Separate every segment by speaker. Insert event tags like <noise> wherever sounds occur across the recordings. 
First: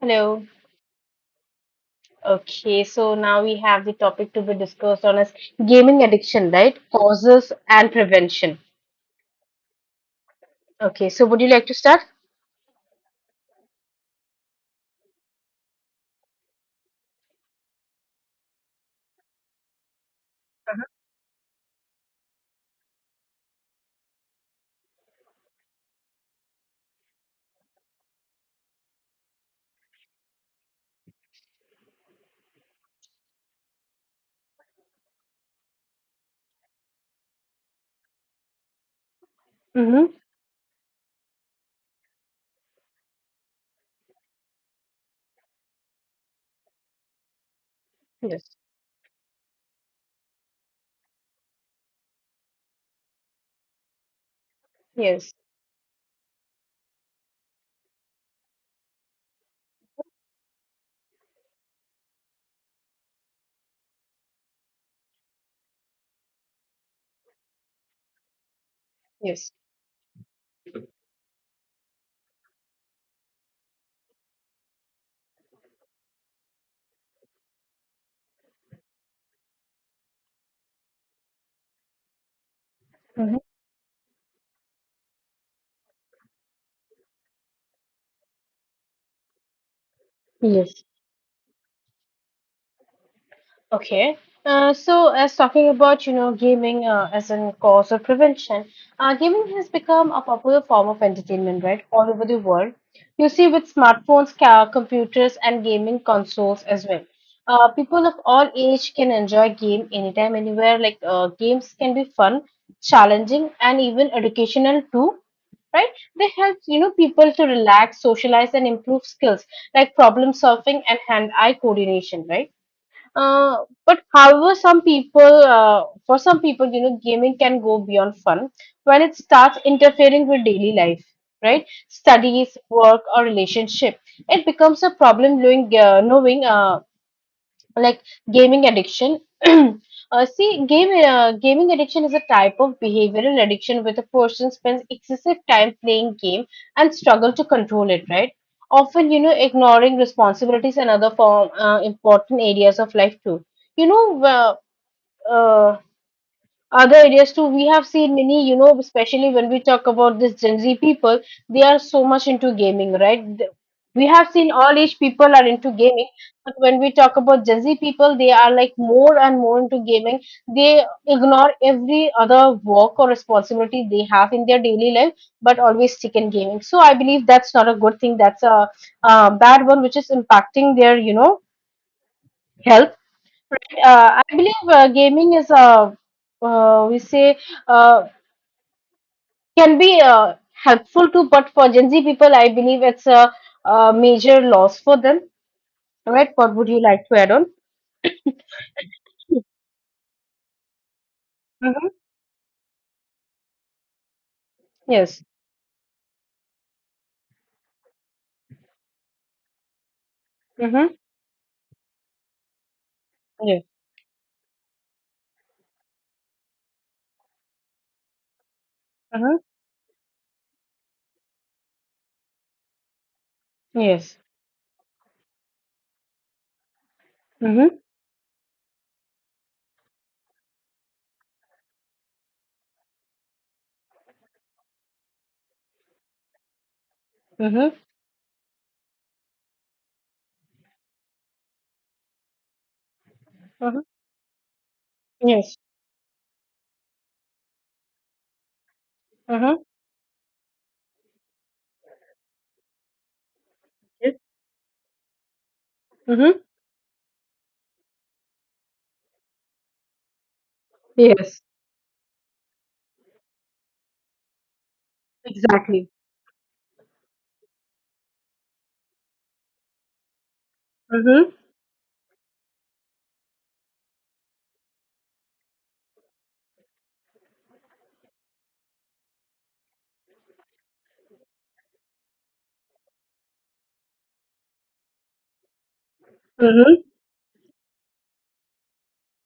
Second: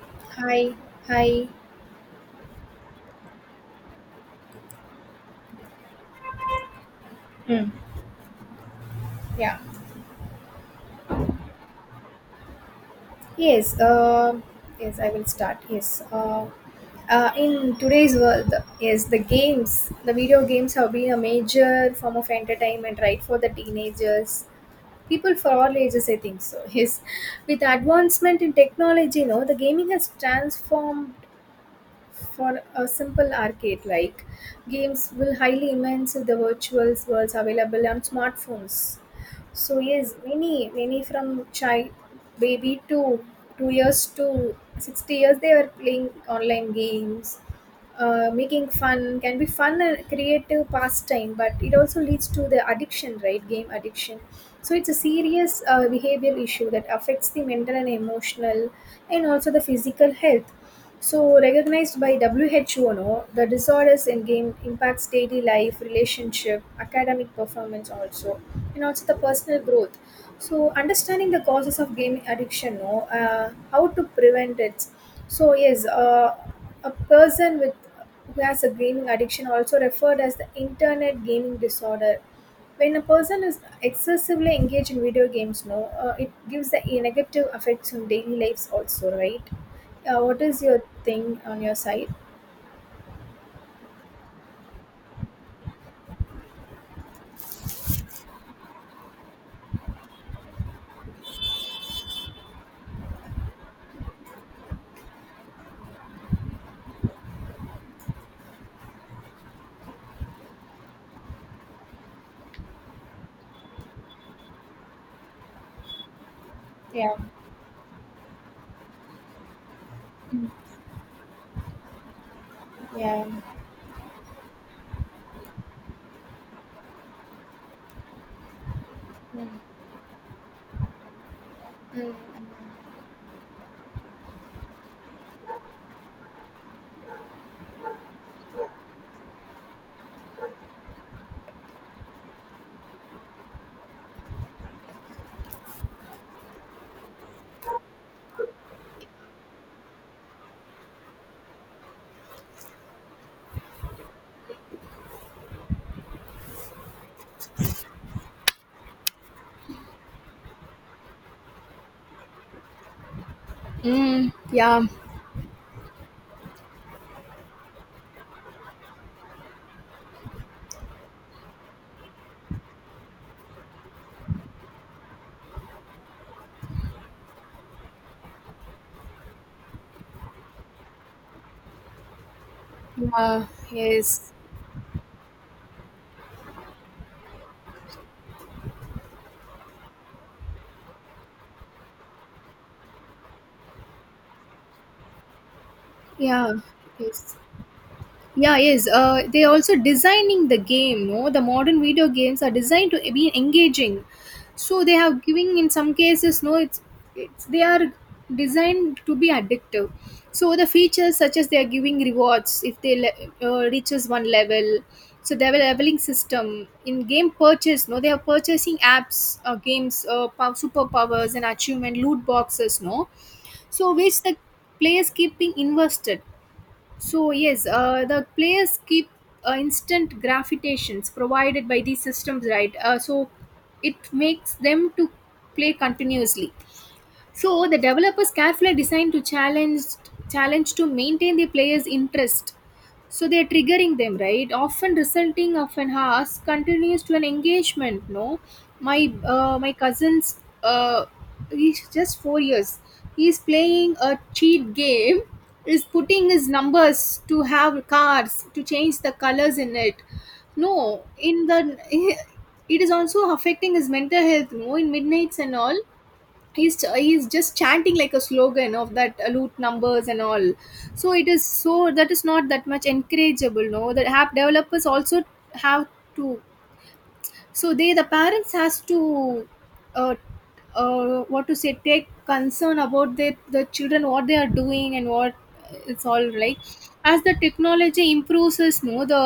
Speaker 1: Hello.
Speaker 2: Hi, hi.
Speaker 1: Okay, so now we have the topic to be discussed on as gaming addiction, right? Causes
Speaker 2: Hmm.
Speaker 1: and prevention.
Speaker 2: Yeah.
Speaker 1: Okay, so would you like to start?
Speaker 2: Yes. Yes, I will start. Yes. In today's world, yes, the games, the video games have been a major form of entertainment, right, for the teenagers, people for all ages. I think so. <laughs> Yes. With advancement in technology, the gaming has transformed for a simple arcade like games will highly immense the virtual worlds available on smartphones. So
Speaker 1: Mm-hmm.
Speaker 2: yes, many from child baby to 2 years to 60 years they are playing online games,
Speaker 1: Yes.
Speaker 2: making fun can be fun and creative pastime, but it also leads to the addiction, right? Game addiction. So it's a
Speaker 1: Yes.
Speaker 2: serious behavior issue that affects the mental and emotional and also the physical health. So, recognized by WHO, no, the disorders in game impacts daily life, relationship, academic performance also, and also the
Speaker 1: Yes.
Speaker 2: personal growth. So, understanding the causes of game addiction, no, how to prevent it. So, yes, uh, a person with who has a gaming addiction, also referred as the internet gaming disorder. When a
Speaker 1: Mm-hmm.
Speaker 2: person is excessively engaged in video games, no, it gives the negative effects on daily lives also, right? What is your
Speaker 1: Yes.
Speaker 2: thing on your side?
Speaker 1: Okay. As talking about, you know, gaming as a cause of prevention, gaming has become a popular form of entertainment, right, all over the world. You see, with smartphones, computers, and gaming consoles as well. People of all age can enjoy game anytime, anywhere. Like games can be fun, challenging, and even educational too, right? They help, you know,
Speaker 2: Yeah.
Speaker 1: people to relax, socialize, and improve skills like problem solving and hand-eye coordination, right?
Speaker 2: Yeah.
Speaker 1: Uh, but however, some people, for some people, you know, gaming can go beyond fun when it
Speaker 2: Mm.
Speaker 1: starts interfering with daily life, right?
Speaker 2: Mm.
Speaker 1: Studies, work, or relationship. It becomes a problem knowing, like gaming addiction <clears throat> see game gaming addiction is a type of behavioral addiction where the person spends excessive time playing game and struggle to control it, right? Often, you know, ignoring responsibilities and other form important areas of life too. you know uh, uh, Other areas too, we have seen many, you know, especially when we talk about this Gen Z people, they are so much into gaming, right? We have
Speaker 2: Mm,
Speaker 1: seen all
Speaker 2: yeah.
Speaker 1: age people are into gaming, but when we talk about Gen Z people, they are like more and more into gaming. They ignore every other work or responsibility they have in their daily life, but always stick in gaming. So I believe that's not a good thing, that's a, uh, bad one, which is impacting their, you know, health.
Speaker 2: Yeah.
Speaker 1: Right. Uh, I
Speaker 2: Yes.
Speaker 1: believe gaming is we say uh, can be helpful to, but for Gen Z people, I believe it's a, uh, major loss for them. Right? What
Speaker 2: Yeah.
Speaker 1: would you like to add
Speaker 2: Yes.
Speaker 1: on?
Speaker 2: Yeah, yes. They also designing the game. No, the modern
Speaker 1: Mm-hmm.
Speaker 2: video games are designed to be engaging. So they
Speaker 1: Yes.
Speaker 2: have giving in some cases. No, it's they are designed to be addictive. So the
Speaker 1: Mm-hmm.
Speaker 2: features such as they are giving rewards if they
Speaker 1: Yes.
Speaker 2: reaches one level. So they have a leveling system in game purchase. No, they are purchasing
Speaker 1: Mm-hmm.
Speaker 2: apps, games, superpowers and achievement loot boxes. No, so
Speaker 1: Yes.
Speaker 2: which the players keeping invested so yes,
Speaker 1: Mm-hmm.
Speaker 2: the players keep instant gravitations provided by these systems, right? So it makes them to play continuously. So
Speaker 1: Mm-hmm.
Speaker 2: the developers carefully designed to challenge challenge to maintain the players' interest. So they are
Speaker 1: Mm-hmm.
Speaker 2: triggering them, right? Often
Speaker 1: Yes.
Speaker 2: resulting of an ask continues to an engagement. No, my uh,
Speaker 1: Mm-hmm.
Speaker 2: my cousin's he's just 4 years. He's playing
Speaker 1: Yes.
Speaker 2: a cheat game. Is putting
Speaker 1: Mm-hmm.
Speaker 2: his numbers to have cards to change the colors in it. No,
Speaker 1: Yes.
Speaker 2: in the <laughs> it is also affecting his mental health. No, in midnights and all
Speaker 1: Exactly.
Speaker 2: he's just chanting like a slogan of that loot numbers and all. So it
Speaker 1: Mm-hmm.
Speaker 2: is, so that is not that much encourageable. No, that app developers also have to, so they the parents has to, uh, what to say, take concern about their the children what they are doing and what it's all right.
Speaker 1: Mm-hmm.
Speaker 2: As the technology improves us, no, the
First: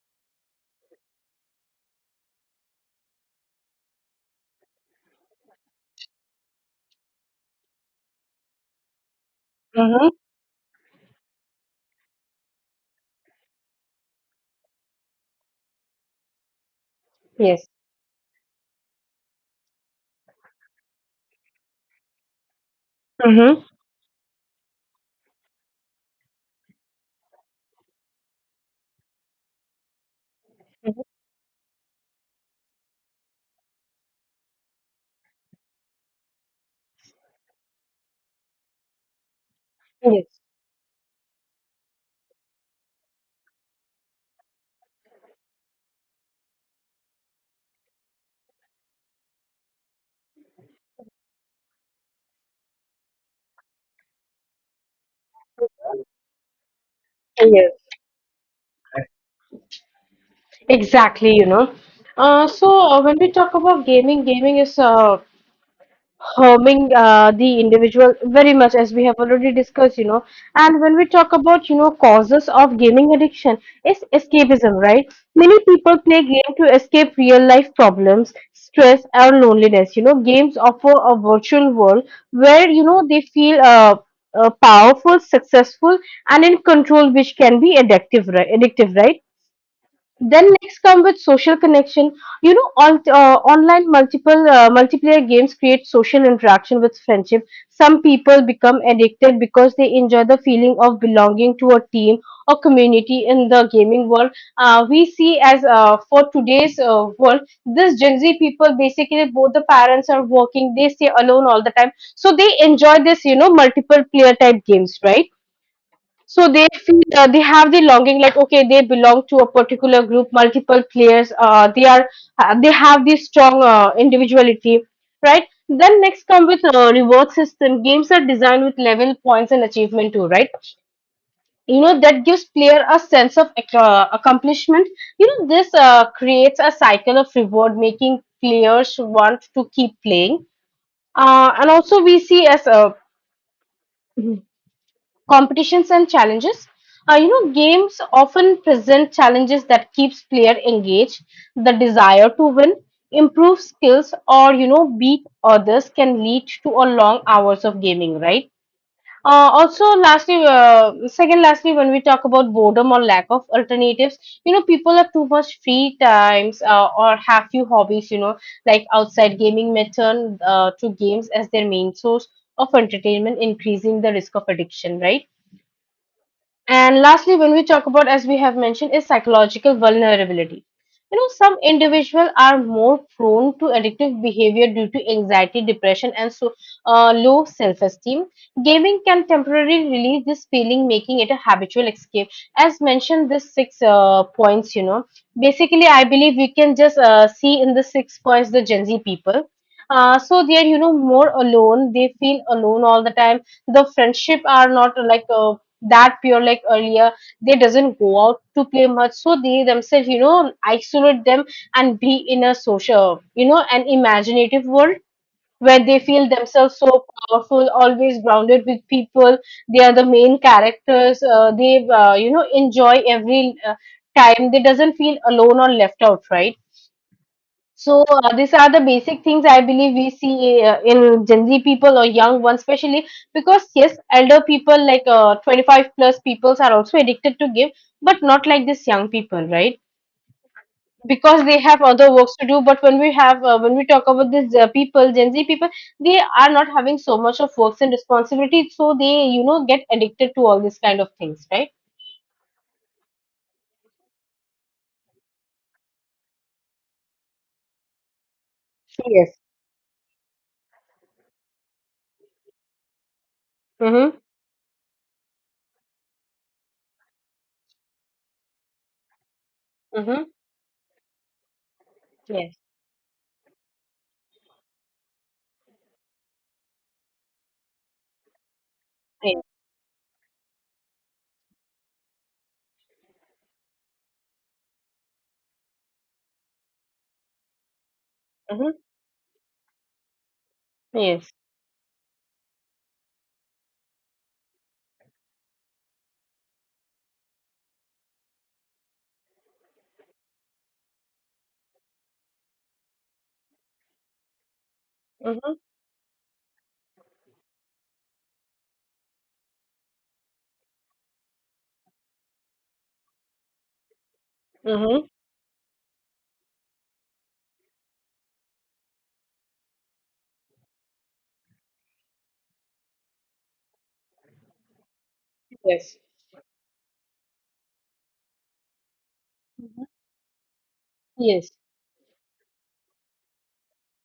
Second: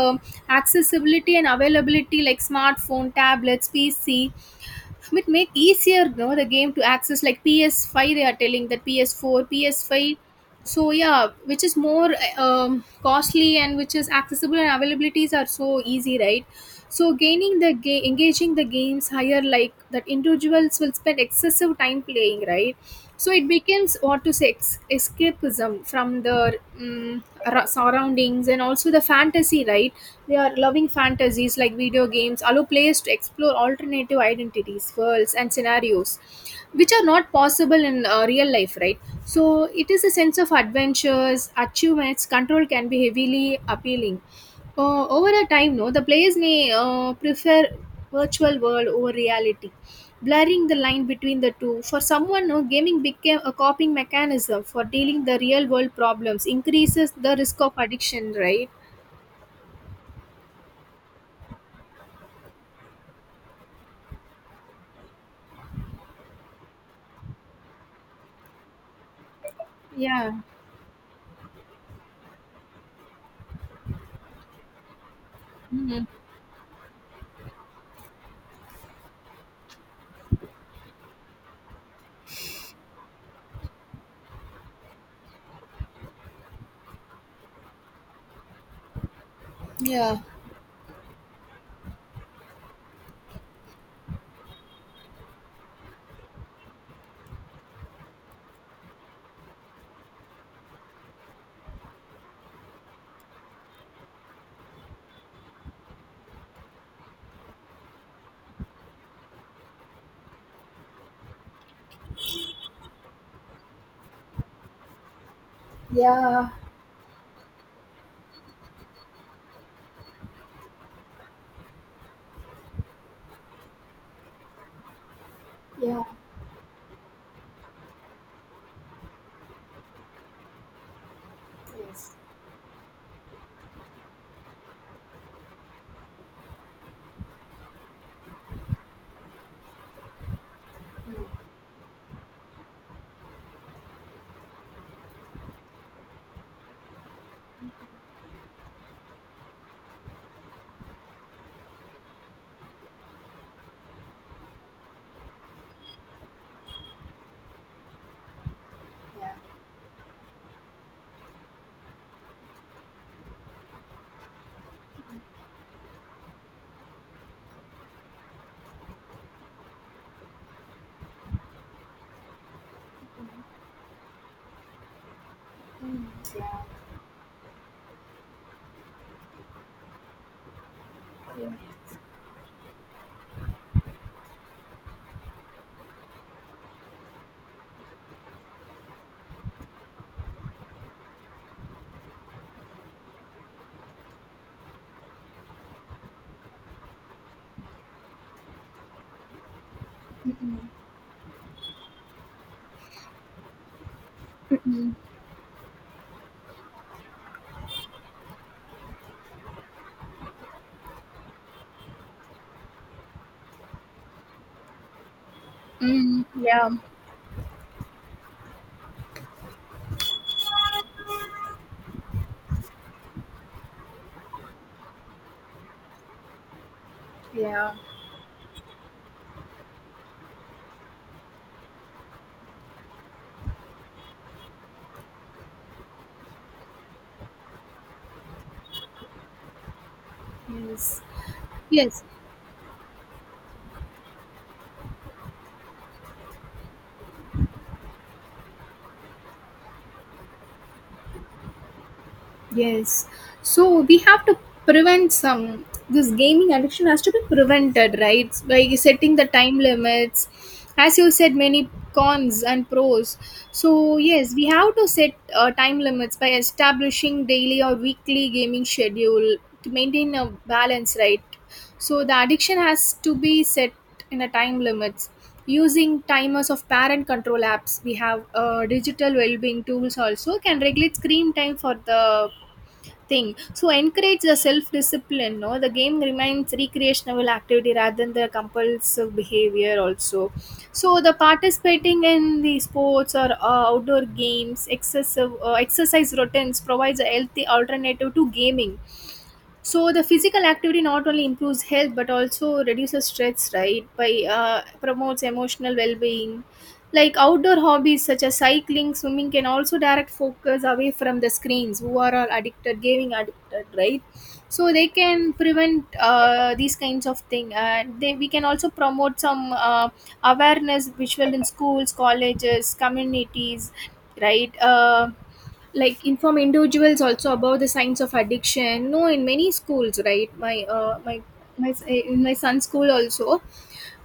Speaker 2: accessibility and availability like smartphone, tablets, pc, it make easier, the game to access like PS5. They are telling that PS4,
Speaker 1: Mm-hmm.
Speaker 2: PS5, so yeah, which is more costly and which is accessible and availabilities are so easy, right? So gaining
Speaker 1: Yes.
Speaker 2: the game, engaging the games higher, like that individuals will spend excessive time playing, right? So it
Speaker 1: Mm-hmm.
Speaker 2: becomes, what to say, escapism from the surroundings and also the fantasy, right? They are loving fantasies like video games allow players to explore alternative identities, worlds, and scenarios which are not possible in real life, right? So it is a
Speaker 1: Yes.
Speaker 2: sense of adventures, achievements, control can be heavily appealing. Over a time, no, the players may prefer virtual world over reality, blurring the line between the two. For someone, no, gaming became a coping mechanism for dealing the real world problems, increases the risk of
Speaker 1: Yes.
Speaker 2: addiction, right?
Speaker 1: Exactly, you know. So when we talk about gaming, gaming is harming the individual very much, as we have already discussed, you know.
Speaker 2: Yeah.
Speaker 1: And when we talk about, you know, causes of gaming addiction, is escapism, right? Many people
Speaker 2: Mhm.
Speaker 1: play game to escape real life problems, stress, or loneliness. You know, games offer a virtual world where, you know, they feel powerful, successful, and in control, which can be addictive, right? Addictive, right?
Speaker 2: Yeah.
Speaker 1: Then next come with social connection. You know, on, online multiple multiplayer games create social interaction with friendship. Some people become addicted because they enjoy the feeling of belonging to a team or community in the gaming world. We see as for today's world, this Gen Z people, basically both the parents are working. They stay alone all the time, so they enjoy this, you know, multiple player type games, right? So
Speaker 2: Yeah,
Speaker 1: they feel, they have the longing, like, okay, they belong to a particular group, multiple players, they are, they have this strong, individuality, right? Then
Speaker 2: yeah,
Speaker 1: next come with, reward system. Games are designed with level points and achievement too, right? You know,
Speaker 2: yes,
Speaker 1: that gives player a sense of accomplishment. You know, this, creates a cycle of reward, making players want to keep playing. Uh, and also, we see as a competitions and challenges. You know, games often present challenges that keeps player engaged. The desire to win, improve skills, or, you know, beat others can lead to a long hours of gaming. Right. Also, lastly, second, lastly, when we talk about boredom or lack of alternatives, you know, people have too much free times, or have few hobbies. You know, like outside gaming, may turn, to games as their main source of entertainment, increasing the risk of addiction. Right.
Speaker 2: yeah,
Speaker 1: And lastly, when we talk about, as we have mentioned, is psychological vulnerability. You know, some individuals are more prone to addictive behavior due to anxiety, depression, and so, low self-esteem. Gaming can temporarily relieve this feeling, making it a habitual escape. As mentioned, this six, points, you know, basically, I believe we can just, see in the six points the Gen Z people. So they are, you know, more alone. They feel alone all the time. The friendship are not like, that pure like earlier. They doesn't go out to play much, so they themselves, you know, isolate them and be in a social, you know, an imaginative world where they
Speaker 2: Mm,
Speaker 1: feel
Speaker 2: yeah.
Speaker 1: themselves so powerful, always grounded with people. They are the main characters, they, you know, enjoy every, time. They doesn't feel alone or left out, right?
Speaker 2: yeah,
Speaker 1: So, these are the basic things I believe we see, in Gen Z people or young ones, especially because, yes, elder people like, 25 plus peoples are also addicted to game, but not like this young people, right?
Speaker 2: yes.
Speaker 1: Because they have
Speaker 2: Yes.
Speaker 1: other works to do. But when we have, when we talk about these, people, Gen Z people, they are not having so much of works and responsibility, so they, you know, get addicted to all these kind of things, right?
Speaker 2: Yes. So we have to prevent some, this gaming addiction has to be prevented, right? By setting the
Speaker 1: Yes.
Speaker 2: time limits. As you said, many cons and pros. So
Speaker 1: Mm-hmm.
Speaker 2: yes, we have to set time limits by establishing daily or weekly gaming schedule to maintain a
Speaker 1: Mm-hmm.
Speaker 2: balance, right? So the
Speaker 1: Yes.
Speaker 2: addiction has to be set in a time limits. Using timers of parent control apps, we have digital
Speaker 1: Yes.
Speaker 2: well-being tools also can regulate screen time for the thing, so encourage the self-discipline, no, the game remains recreational activity rather than the
Speaker 1: Mm-hmm.
Speaker 2: compulsive behavior also. So the
Speaker 1: Yes.
Speaker 2: participating in the sports or outdoor games, excessive exercise routines provides a healthy alternative to gaming, so the physical activity not only improves health but also reduces stress, right? By promotes
Speaker 1: Mm-hmm.
Speaker 2: emotional well-being. Like outdoor hobbies such as cycling, swimming can also direct focus away from the screens. Who are all addicted, gaming addicted, right? So they
Speaker 1: Mm-hmm.
Speaker 2: can prevent these kinds of thing. And they we can also promote some awareness visual in schools, colleges, communities, right? Uh,
Speaker 1: Yes.
Speaker 2: like inform individuals also about the signs of addiction, no, in many
Speaker 1: Mhm.
Speaker 2: schools, right? my uh, my
Speaker 1: Yes.
Speaker 2: my in my son's school also,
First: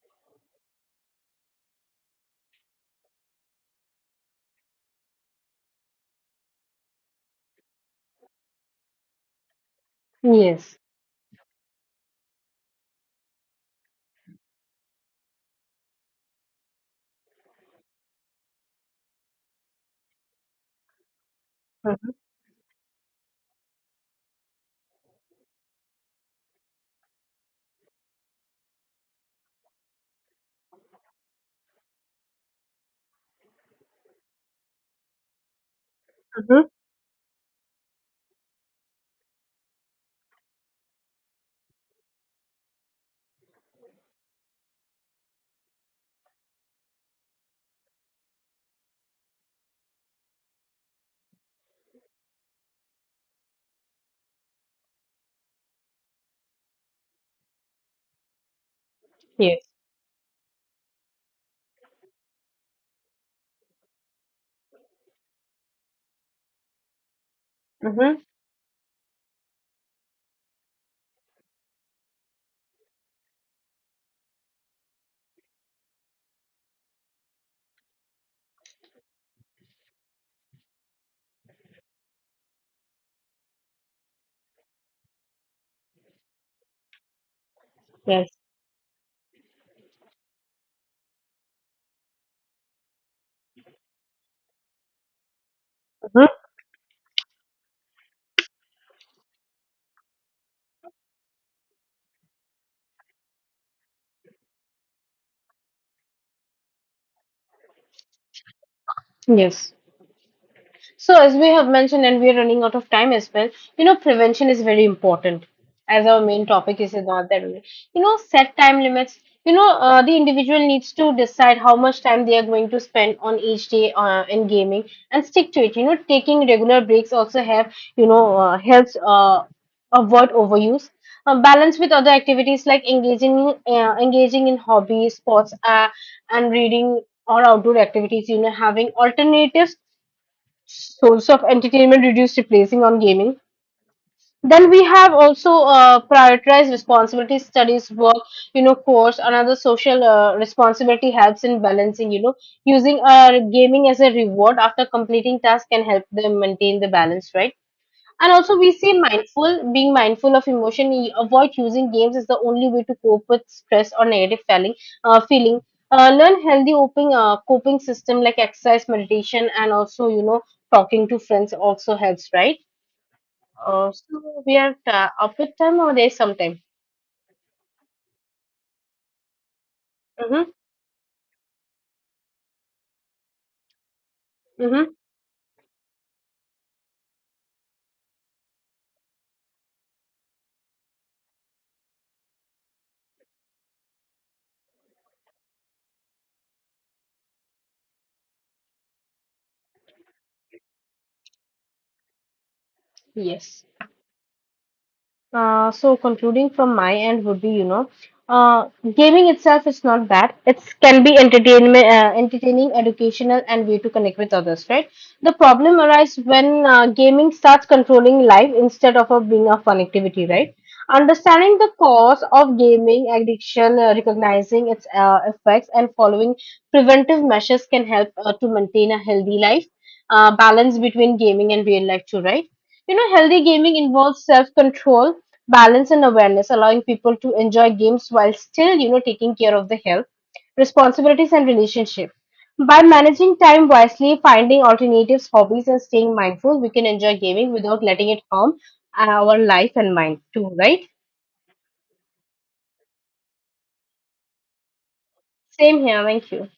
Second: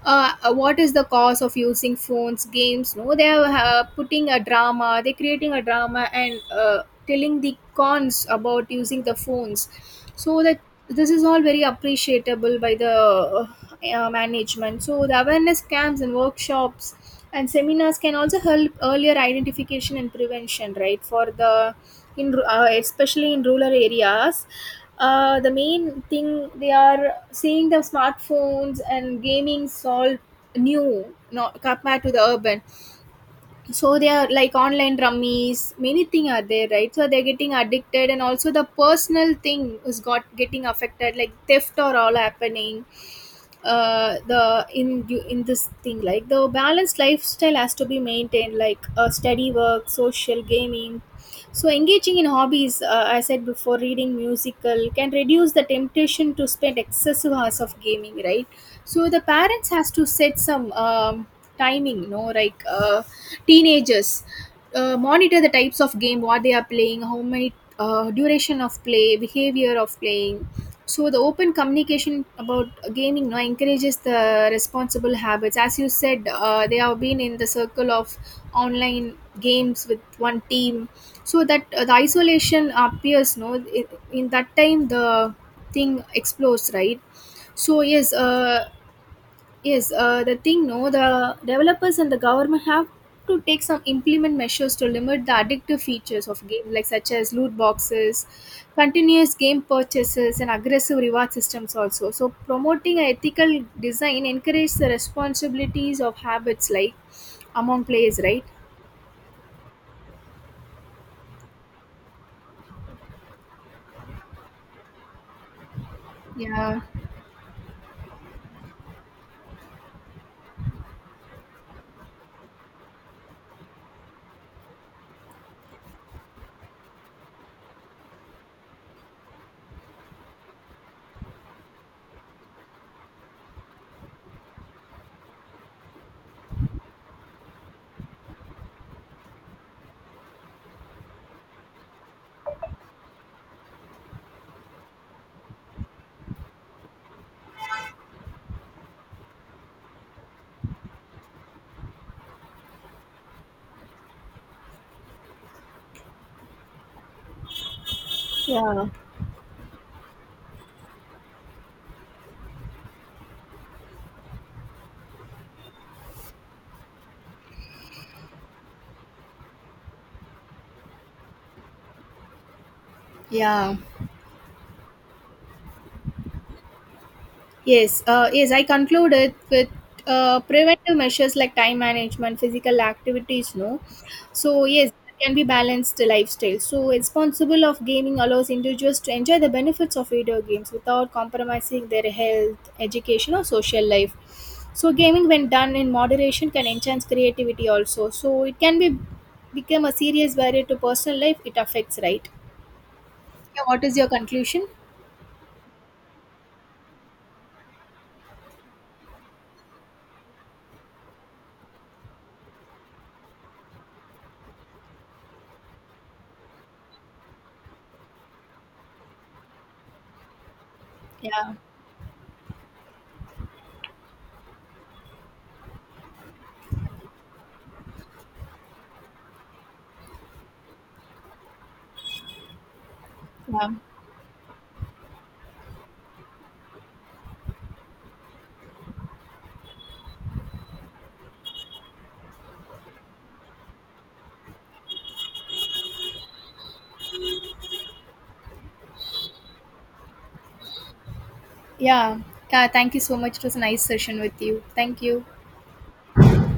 Speaker 2: what is the cause of using phones, games, no, they are putting a drama, they're creating a drama and telling the cons about using the phones, so that
Speaker 1: Yes.
Speaker 2: this is all very appreciable by the management. So the awareness camps and workshops and seminars can also help earlier identification and prevention, right? For the, especially in rural areas, the main thing they are seeing the smartphones and gaming solve new, not compared to the urban. So they are like online rummies, many thing are
Speaker 1: Mhm.
Speaker 2: there, right? So they're getting addicted and also the personal thing is got getting affected, like theft or all happening. The In you in this thing, like the balanced lifestyle has to be maintained like study, work, social, gaming. So engaging in hobbies, I said before, reading, musical, can reduce the temptation to spend excessive hours of gaming, right? So the
Speaker 1: Yes.
Speaker 2: parents has to set some timing, no, like teenagers, monitor the types of game what they are playing, how many,
Speaker 1: Mhm.
Speaker 2: duration of play, behavior of playing. So the open communication about gaming now encourages the responsible habits. As you said, they have been in the circle of online games with one team, so that the isolation appears, no, in that time the thing explodes, right? so yes
Speaker 1: Yes.
Speaker 2: uh, Yes, the thing, no, the developers and the government have to take some implement measures to limit the addictive features
Speaker 1: Mhm.
Speaker 2: of game, like such as loot boxes, continuous game purchases, and aggressive reward systems. Also, so promoting an ethical design encourages the responsibilities of habits like among players, right?
Speaker 1: Yes. So, as we have mentioned, and we are running out of time as well, you know, prevention is very important as our main topic
Speaker 2: Yeah,
Speaker 1: is not that only. You know, set time limits. You know, the individual needs to decide how much time they are going to spend on each day, in gaming and stick to it. You know, taking regular breaks also have, you know, helps, avoid overuse. Balance with other activities like engaging in, engaging in hobbies, sports, and reading or outdoor activities. You know, having alternatives source of entertainment reduced replacing on gaming. Then we have also, prioritized responsibility, studies, work, you know, course another social, responsibility helps in balancing, you know, using, gaming as a reward after completing task, can help them maintain the balance, right? And also, we
Speaker 2: yeah,
Speaker 1: say mindful, being mindful of emotion, avoid using games is the only way to cope with stress or negative feeling. Feeling. Learn healthy coping system like exercise, meditation, and also, you know, talking to friends also helps, right?
Speaker 2: yeah.
Speaker 1: So we are, up with time or there's some time?
Speaker 2: Yes, yes, I concluded with
Speaker 1: Mm-hmm.
Speaker 2: preventive measures like time management, physical activities, no. So
Speaker 1: Mm-hmm.
Speaker 2: yes, that can be balanced lifestyle. So responsible of gaming allows individuals to enjoy the benefits of video games without compromising their health, education, or social life. So gaming, when done in moderation, can enhance creativity also. So it can be become a serious barrier to personal life. It affects, right? Yeah,
Speaker 1: Yes.
Speaker 2: what is your conclusion?
Speaker 1: So concluding from my end would be, you know, uh, gaming itself is not bad. It can be entertaining, educational, and way to connect with others, right? The problem arises when, gaming starts controlling life instead of a, being a fun activity, right?
Speaker 2: Yeah,
Speaker 1: Understanding the cause of gaming addiction, recognizing its, effects, and following preventive measures can help, to maintain a healthy life, balance between gaming and real life too, right? You know, healthy
Speaker 2: yeah.
Speaker 1: gaming involves self control, balance and awareness, allowing people to enjoy games while still, you know, taking care of the health, responsibilities, and relationship. By managing time wisely, finding alternatives, hobbies, and staying mindful, we can enjoy gaming without letting it harm, our life and mind too, right?
Speaker 2: Yeah. Yeah. Thank you so much. It was a nice session with you. Thank you.
Speaker 1: Same here. Thank you.